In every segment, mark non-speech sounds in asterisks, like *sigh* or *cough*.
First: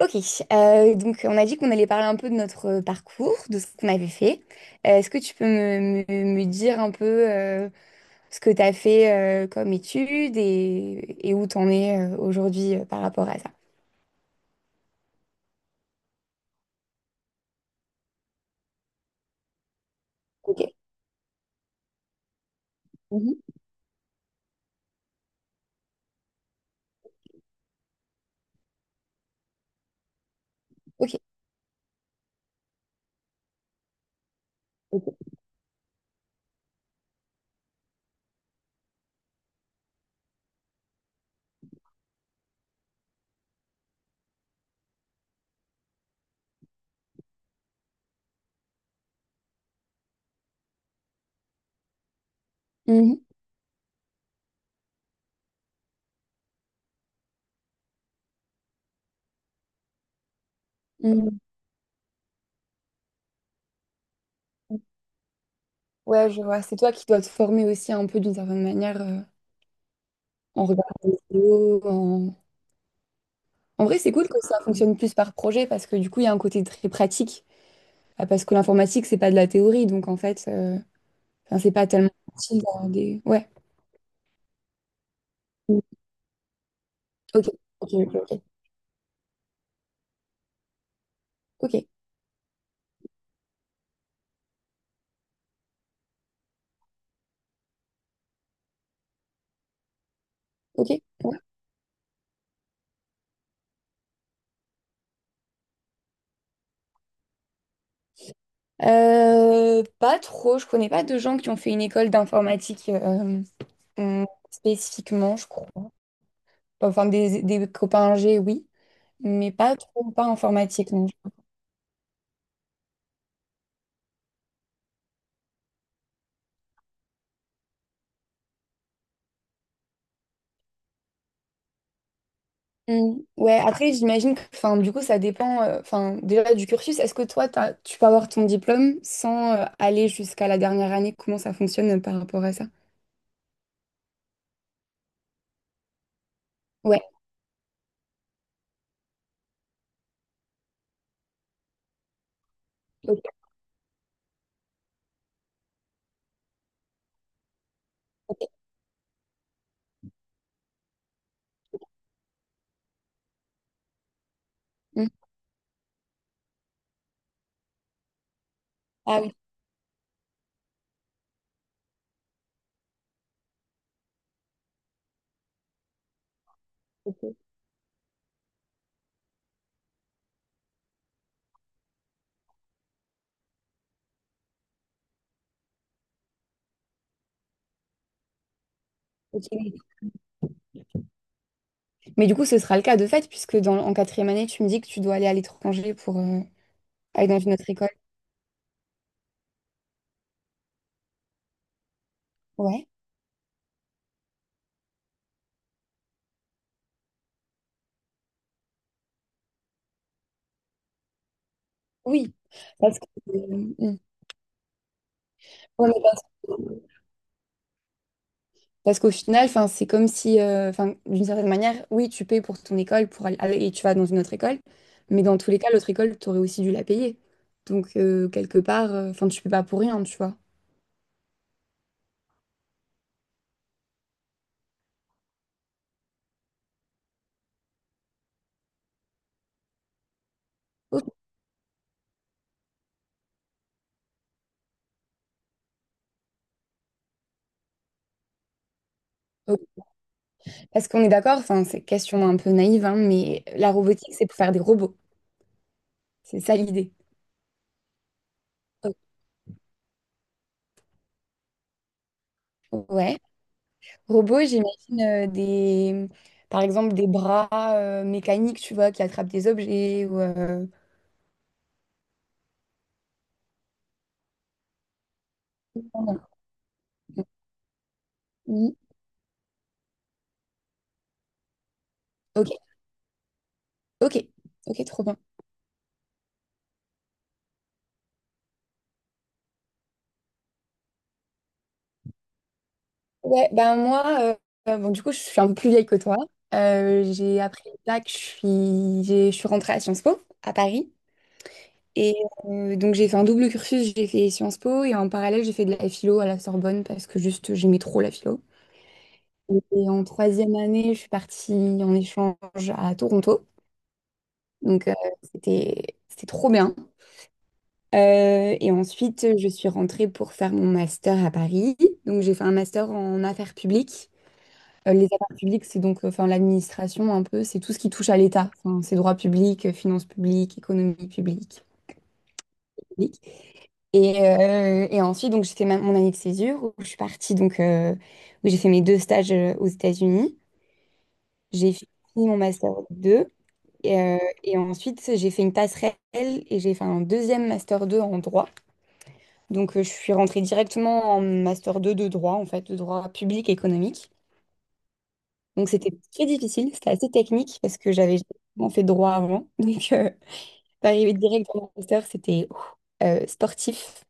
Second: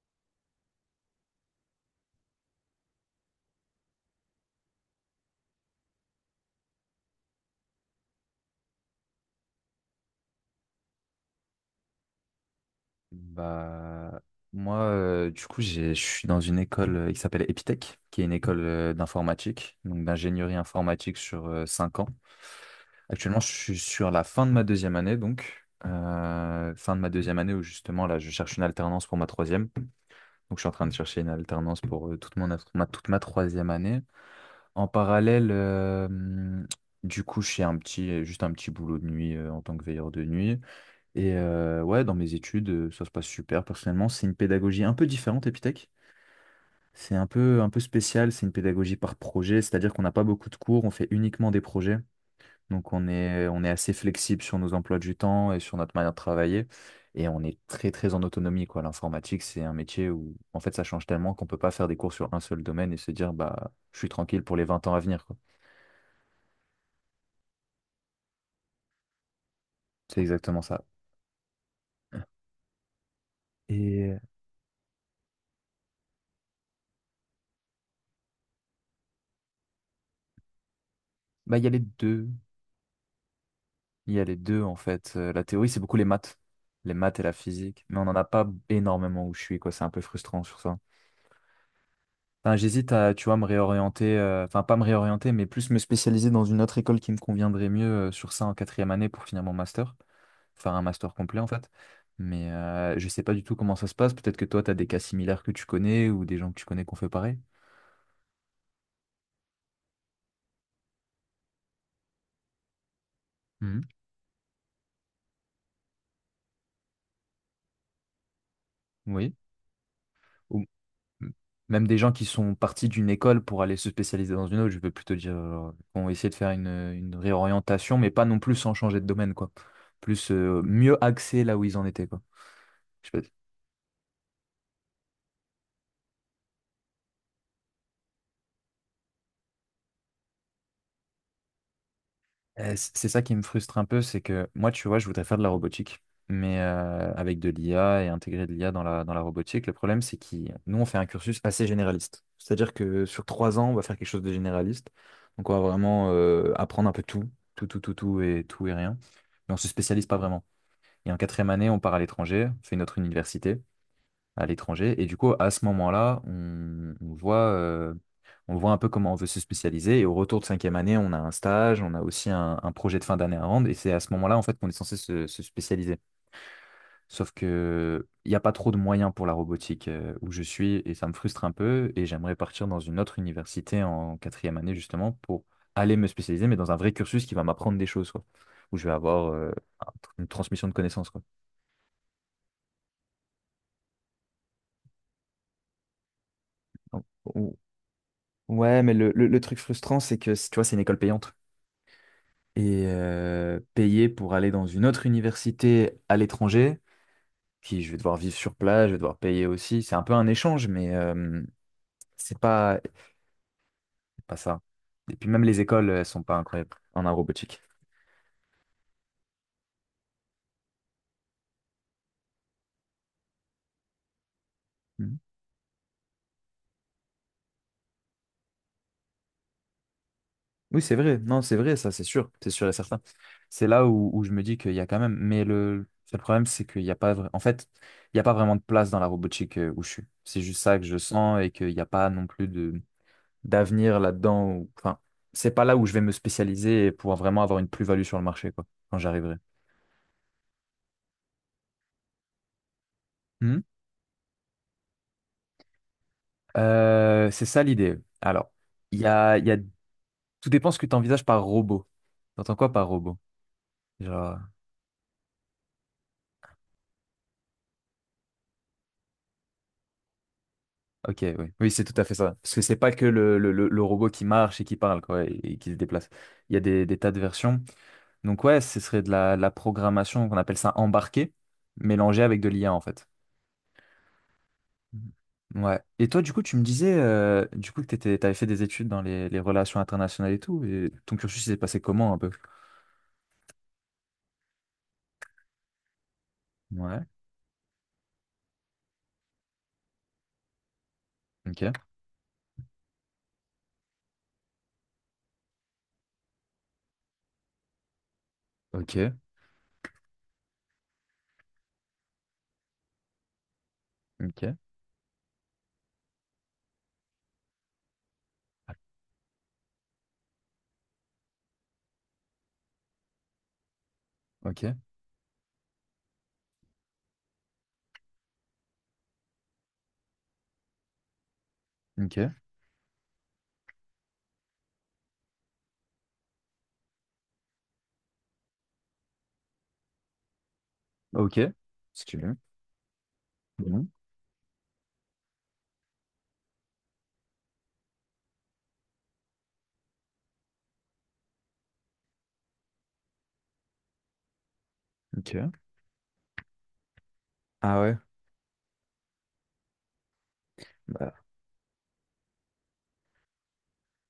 Ok. Donc on a dit qu'on allait parler un peu de notre parcours, de ce qu'on avait fait. Est-ce que tu peux me dire un peu euh, ce que tu as fait comme études et où tu en es aujourd'hui par rapport à ça? Bah, moi, du coup, je suis dans une école qui s'appelle Epitech, qui est une école d'informatique, donc d'ingénierie Ok. informatique sur 5 ans. Mhm. Actuellement, je suis sur la fin de ma deuxième année, où justement là, je cherche une alternance pour ma troisième. Donc, je suis en train de Ok. chercher une alternance pour toute ma troisième année. En parallèle, du coup, je fais juste un petit boulot de nuit en tant que veilleur de nuit. Et ouais, dans mes études, ça se passe super. Personnellement, c'est une pédagogie un peu différente, Epitech. C'est un peu spécial, c'est une pédagogie par projet, c'est-à-dire qu'on n'a pas beaucoup de cours, on fait uniquement des projets. Donc Mhm. On est assez flexible sur nos emplois du temps et sur notre manière de travailler. Et on est très, très en autonomie, quoi. L'informatique, c'est un métier où, en fait, ça change tellement Mhm. qu'on peut pas faire des cours sur un seul domaine et se dire, bah, je suis tranquille pour les 20 ans à venir, quoi. Ouais, je vois. C'est toi qui dois te former aussi un peu d'une certaine manière C'est exactement en ça. regardant des vidéos. En vrai, Et c'est cool que ça fonctionne plus par projet parce que du coup, il y a un côté très pratique. Ah, parce que l'informatique, c'est pas de la théorie. Donc en fait, bah, enfin, il y a c'est les pas tellement deux. facile d'avoir des... Ouais. Il y a les deux, en fait. La théorie, c'est Mm. beaucoup les maths. Les maths et la Ok, physique. ok, Mais on n'en ok, a ok. pas énormément où je suis, quoi. C'est un peu frustrant sur ça. Ok, Enfin, j'hésite à, tu vois, me réorienter, enfin, pas me réorienter, mais plus me spécialiser dans une autre école qui me conviendrait mieux sur ça en quatrième année pour finir mon master. Faire un ok, master ouais. complet, en fait. Mais je sais pas du tout comment ça se passe. Peut-être que toi, tu as des cas similaires que tu connais ou des gens que tu connais qui ont fait pareil. Pas trop. Je connais pas de gens qui ont fait une école d'informatique, Mhm. euh, spécifiquement, je crois. Enfin, des copains G, oui, Oui. mais pas trop, pas informatique, non. Même des gens qui sont partis d'une école pour aller se spécialiser dans une autre, je veux plutôt dire, genre, vont essayer de faire une réorientation, mais pas non plus sans changer de domaine, quoi. Plus mieux axer là où ils en étaient, quoi. Je Mm. sais pas. Ouais, après, j'imagine que, enfin, du coup, ça dépend, enfin, déjà du cursus. Est-ce que toi, tu peux avoir ton diplôme sans aller jusqu'à la dernière année? Comment ça fonctionne par rapport à ça? C'est ça qui me frustre un peu, c'est que moi, tu vois, je voudrais faire de la robotique, mais Ouais. Avec de l'IA et intégrer de l'IA dans la robotique. Le problème, c'est que nous, on fait un cursus assez généraliste. C'est-à-dire que sur Ok, 3 ans, on va faire quelque chose de généraliste. Donc, on va vraiment apprendre un peu tout, tout, tout, tout, tout et ok. tout et rien. Mais on se spécialise pas vraiment. Et en quatrième année, on part à l'étranger, on fait une autre université à l'étranger. Et Mm. du coup, à ce moment-là, on voit un peu comment on Ah veut oui. se spécialiser. Et au retour de cinquième année, on a un stage, on a aussi un projet de fin d'année à rendre. Et c'est à ce moment-là, en fait, qu'on est censé se spécialiser. Sauf que il n'y a pas trop de moyens pour la robotique où je suis, et ça me frustre un peu. Et j'aimerais partir dans une autre université en quatrième année, justement, pour aller me spécialiser, mais dans un vrai cursus qui va m'apprendre des choses, quoi, où je vais avoir Ok, oui. un- une transmission de connaissances, quoi. Mais du coup, ce sera le cas de fait, puisque en quatrième année, tu me dis que tu dois aller à l'étranger pour Donc, aller dans une où- autre école. Ouais, mais le truc frustrant, c'est que, tu vois, c'est une école payante. Et Ouais. Payer pour aller dans une autre université à l'étranger, qui je vais devoir vivre sur place, je vais devoir payer aussi. C'est un peu un échange, mais Oui. C'est Parce que, mm. pas ça. Et puis même les Ouais, écoles, mais elles sont pas incroyables parce- en aérobotique. Parce qu'au final, enfin, c'est comme si, enfin, d'une certaine manière, oui, tu payes pour ton école pour et tu vas dans une autre école, Mhm. mais dans tous les cas, l'autre école, tu aurais aussi dû la payer. Donc, quelque part, enfin, tu peux pas pour rien, tu vois. Oui, c'est vrai. Non, c'est vrai, ça, c'est sûr. C'est sûr et certain. C'est là où je me dis qu'il y a quand même. Mais le seul problème, c'est qu'il n'y a pas. En fait, il n'y a pas vraiment de place dans la robotique où je suis. C'est juste ça que je Ok. sens et qu'il n'y a pas non plus de d'avenir là-dedans. Enfin, c'est pas là où je vais me spécialiser et pouvoir vraiment avoir une plus-value sur le marché, quoi, quand j'arriverai. Ok. Parce qu'on est d'accord, enfin, c'est question un peu naïve, hein, mais Mhm. la robotique, c'est pour faire des robots. C'est ça l'idée. C'est ça l'idée. Alors, Ok. il y a, il y a- tout dépend ce que tu envisages par robot. T'entends quoi par robot? Ouais. Genre, Robots, j'imagine par exemple, des bras mécaniques, tu vois, qui attrapent des objets ou, ok, oui, oui, c'est tout à fait ça. Parce que c'est pas que le robot qui marche et qui parle, quoi, et qui se déplace. Il y a des tas de versions. Donc, ouais, mhm. ce serait de la programmation qu'on appelle ça embarquée, mélangée avec Ok, de l'IA, en fait. ok, ok, trop Mhm. bien. Ouais. Et toi, du coup, tu me disais que t'avais fait des études dans les relations internationales et tout, et ton cursus il s'est passé comment un peu? Ouais, ben moi, bon, du coup, je suis un peu plus vieille que toi. Ouais. J'ai après le bac, je suis rentrée à Sciences Po, à Paris. Ok. Et donc, j'ai fait un double cursus, j'ai fait Sciences Po et en parallèle, j'ai fait de la philo à la Sorbonne parce que juste, j'aimais trop la philo. Ok. Et en troisième année, je suis partie en échange à Toronto. Ok. Donc, c'était, c'était trop bien. Et ensuite, je suis rentrée pour faire mon master à Paris. Donc, j'ai fait un master en affaires publiques. Ok. Les affaires publiques, c'est donc enfin, l'administration un peu, c'est tout ce qui touche à l'État. Enfin, c'est droit public, finances publiques, économie publique. Ok. Publique. Et ensuite, donc, j'ai fait mon année de césure où je suis partie, donc, où j'ai fait mes deux stages aux États-Unis. Ok. J'ai Si tu fini veux. mon master 2 Mhm. et, euh, et ensuite, j'ai fait une passerelle et j'ai fait un deuxième master 2 en droit. Donc, je suis rentrée directement en master 2 de droit, en fait, de droit public économique. Ok. Donc c'était très difficile, c'était assez technique parce Ah que ouais. j'avais jamais fait droit avant. *laughs* Donc Bah, d'arriver direct dans le master, c'était ouf, sportif.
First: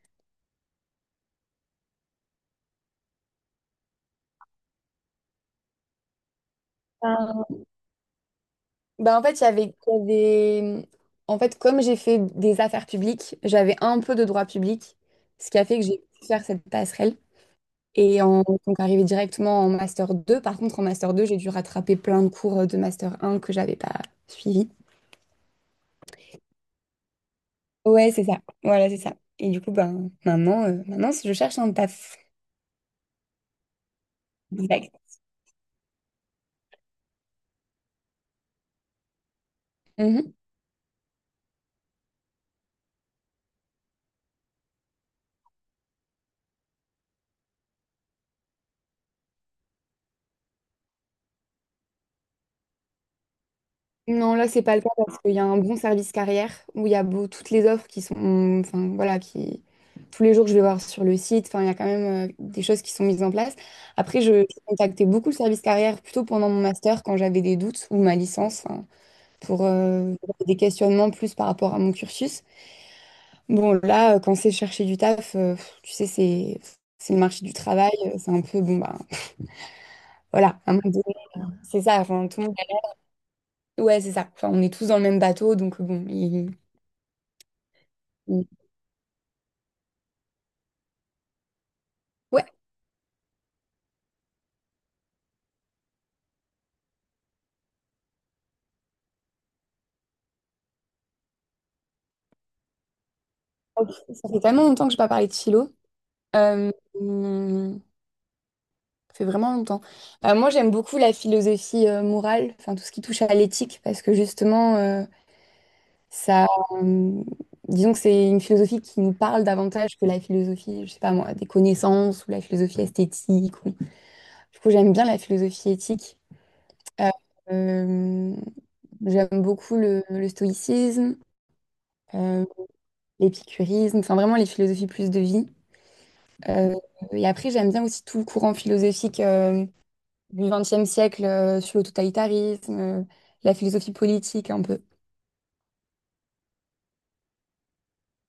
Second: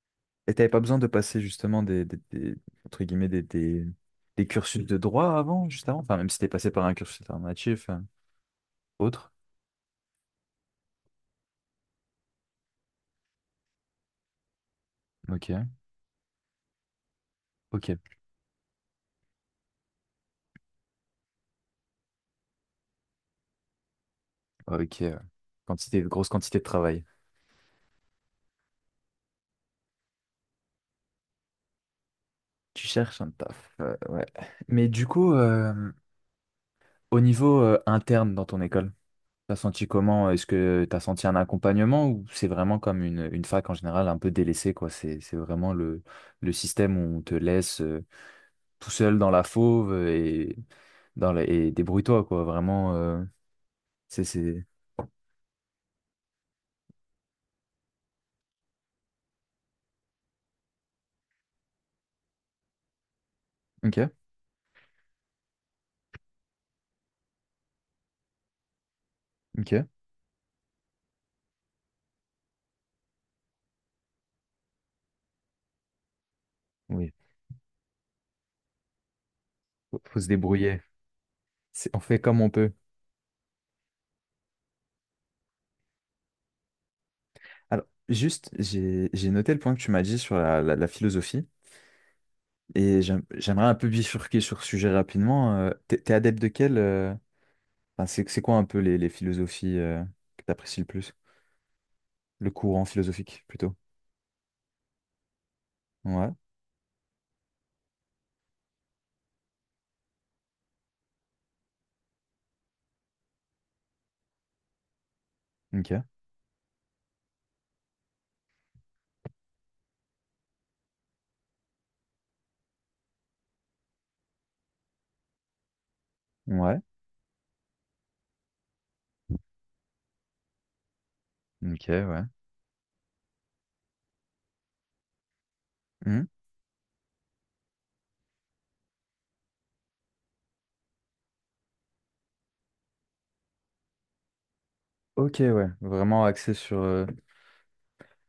et t'avais pas besoin de passer justement entre guillemets des cursus de droit avant, juste avant? Enfin, même si t'es passé par un cursus Ben, alternatif, ben, en autre. fait, en fait, comme j'ai fait des affaires publiques, j'avais un peu de droit public, Ok. ce qui a fait que j'ai pu faire cette passerelle. Ok. Donc arrivé directement en master deux. Par contre, en master 2 j'ai dû rattraper plein de cours de master un que j'avais pas suivis. Ok. Grosse quantité de travail. Ouais, c'est ça. Voilà, c'est ça. Et du coup, ben, maintenant, maintenant, je cherche un taf. Tu cherches un taf, ouais. Mais Exact. du coup, au niveau interne dans ton école, t'as senti comment? Est-ce que t'as senti un accompagnement ou c'est vraiment comme une fac en général un peu délaissée, quoi? C'est vraiment le système où on te laisse tout seul dans la fauve et, et débrouille-toi, quoi. Vraiment, c'est... Non, là, c'est c'est- pas le cas parce qu'il y a un bon service carrière où il y a toutes les offres enfin voilà, qui tous les jours je vais voir sur le site. Enfin, il y a quand même des choses qui sont mises en place. ok, Après, je contactais beaucoup le service carrière plutôt pendant mon master quand j'avais des doutes ou ma licence hein, pour ok. Des questionnements plus par rapport à mon cursus. Bon, là, quand c'est chercher du taf, pff, tu sais, c'est Oui, c'est le marché du travail, c'est un peu bon bah faut se voilà, à un débrouiller. moment donné, c'est On ça. fait Enfin, comme tout le on monde, peut. ouais, c'est ça. Enfin, on est tous dans le même bateau, donc bon. Alors, il- juste, j'ai noté le point que tu m'as dit sur la philosophie. Ouais. Et j'aimerais un peu bifurquer sur ce sujet rapidement. T'es t'es adepte de quel enfin, c'est quoi un peu les philosophies que t'apprécies le plus? Le courant philosophique, plutôt. Ok, ça fait tellement longtemps que je n'ai pas parlé de philo. Ouais, Euh, hum, ça fait vraiment longtemps. Moi, j'aime beaucoup la philosophie morale, enfin tout ce qui touche à l'éthique, parce que justement, ok. ça, disons que c'est une philosophie qui nous parle davantage que la philosophie, je sais pas moi, des connaissances ou la philosophie esthétique. Du coup, j'aime bien la philosophie éthique. Ouais, Euh, euh, J'aime beaucoup le stoïcisme, ok, ouais. euh, l'épicurisme, enfin vraiment les philosophies plus de vie. Hmm. Euh, et après, j'aime bien aussi tout le courant philosophique du XXe siècle sur le totalitarisme, la philosophie politique un peu. Ok, ouais. Vraiment axé sur...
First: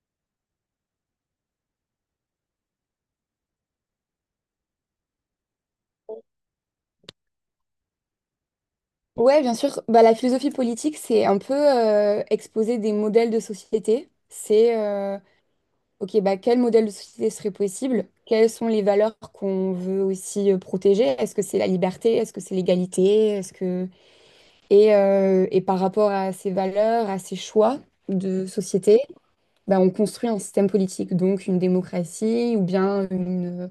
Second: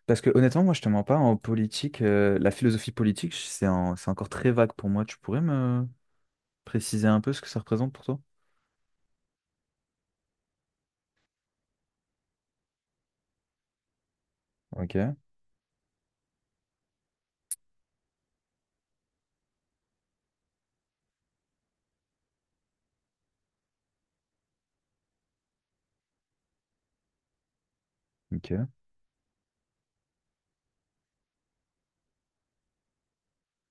Parce que honnêtement, moi, je te mens pas, en politique, la philosophie politique, c'est encore très vague pour moi. Tu pourrais me préciser un peu ce que ça représente pour toi? Ouais, bien sûr. Bah, la philosophie politique, c'est un peu exposer des modèles de société. C'est, Ok, OK, bah, quel modèle de société serait possible? Quelles sont les valeurs qu'on veut aussi protéger? Est-ce que c'est la liberté? Est-ce que c'est l'égalité? Est-ce que... et par rapport à ces valeurs, à ces choix de ok. société, bah, on construit un système politique, donc une démocratie ou bien une,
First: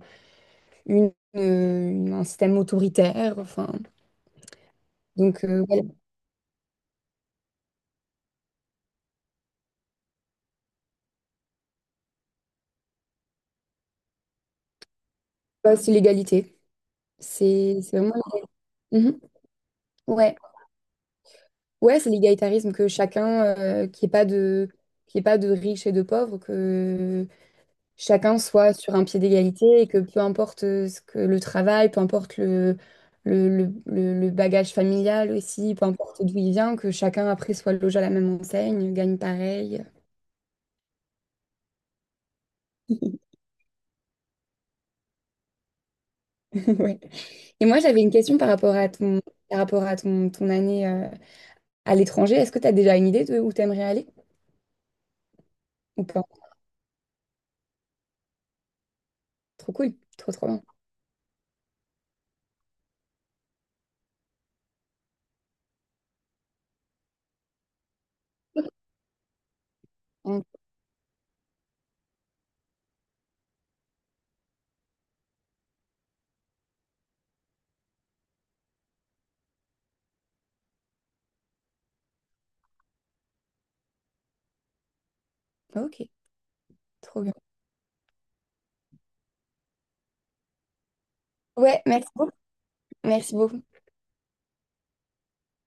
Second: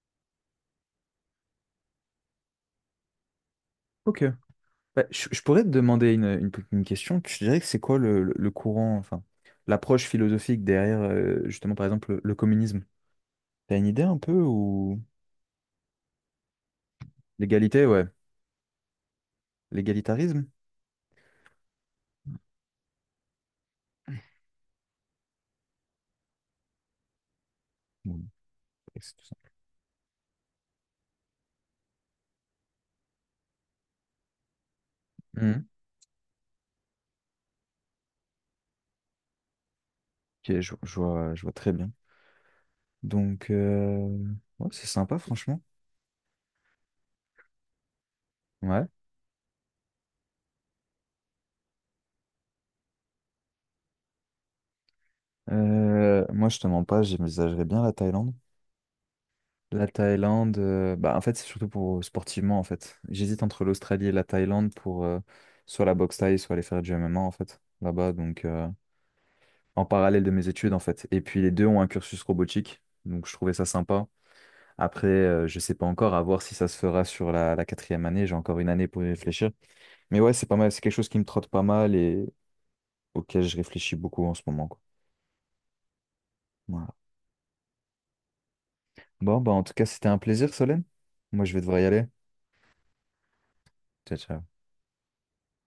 une- une- un système autoritaire. Enfin, Ok. Bah, je donc, pourrais te ouais, demander une question. Tu dirais que c'est quoi le courant, enfin, l'approche philosophique derrière, justement, par exemple, le communisme? T'as une idée un peu ou ouais, c'est l'égalité. C'est l'égalité, c'est ouais, vraiment. Mhm. Ouais, l'égalitarisme? ouais, c'est l'égalitarisme, que chacun, qu'il n'y ait pas de, qu'il y ait pas de riches et de pauvres, que Oui, chacun soit sur un c'est pied tout ça. d'égalité et que peu importe ce que le travail, peu importe le bagage familial Mhm. aussi, peu importe d'où il vient, que chacun après soit logé à la même enseigne, gagne pareil. Ok, je vois très bien. *laughs* Donc, ouais, c'est sympa, franchement. *laughs* Ouais. Et moi, j'avais une question par rapport Ouais. à ton, par rapport à ton, ton année à l'étranger. Est-ce que tu as déjà une idée de où tu aimerais aller ou Euh, pas? moi, je te mens pas, j'envisagerais bien la Thaïlande. Trop La cool, trop trop Thaïlande, bien. Bah en fait c'est surtout pour sportivement en fait. J'hésite entre l'Australie et la Thaïlande pour soit la boxe thaï, soit aller faire du MMA en fait là-bas. Donc en parallèle de Mm. mes études en fait. Et puis les deux ont un cursus robotique, donc je trouvais ça sympa. Après je sais pas encore à voir si ça se fera sur la quatrième année. J'ai encore une année pour y réfléchir. Mais ouais, c'est pas mal, c'est quelque chose qui me trotte pas mal et auquel je réfléchis beaucoup en ce moment, quoi. Ok, Voilà. trop bien. Bon, bah, en tout cas, c'était un plaisir, Solène. Moi, je vais devoir Ouais, y aller. merci beaucoup. Merci beaucoup. Ciao, ciao.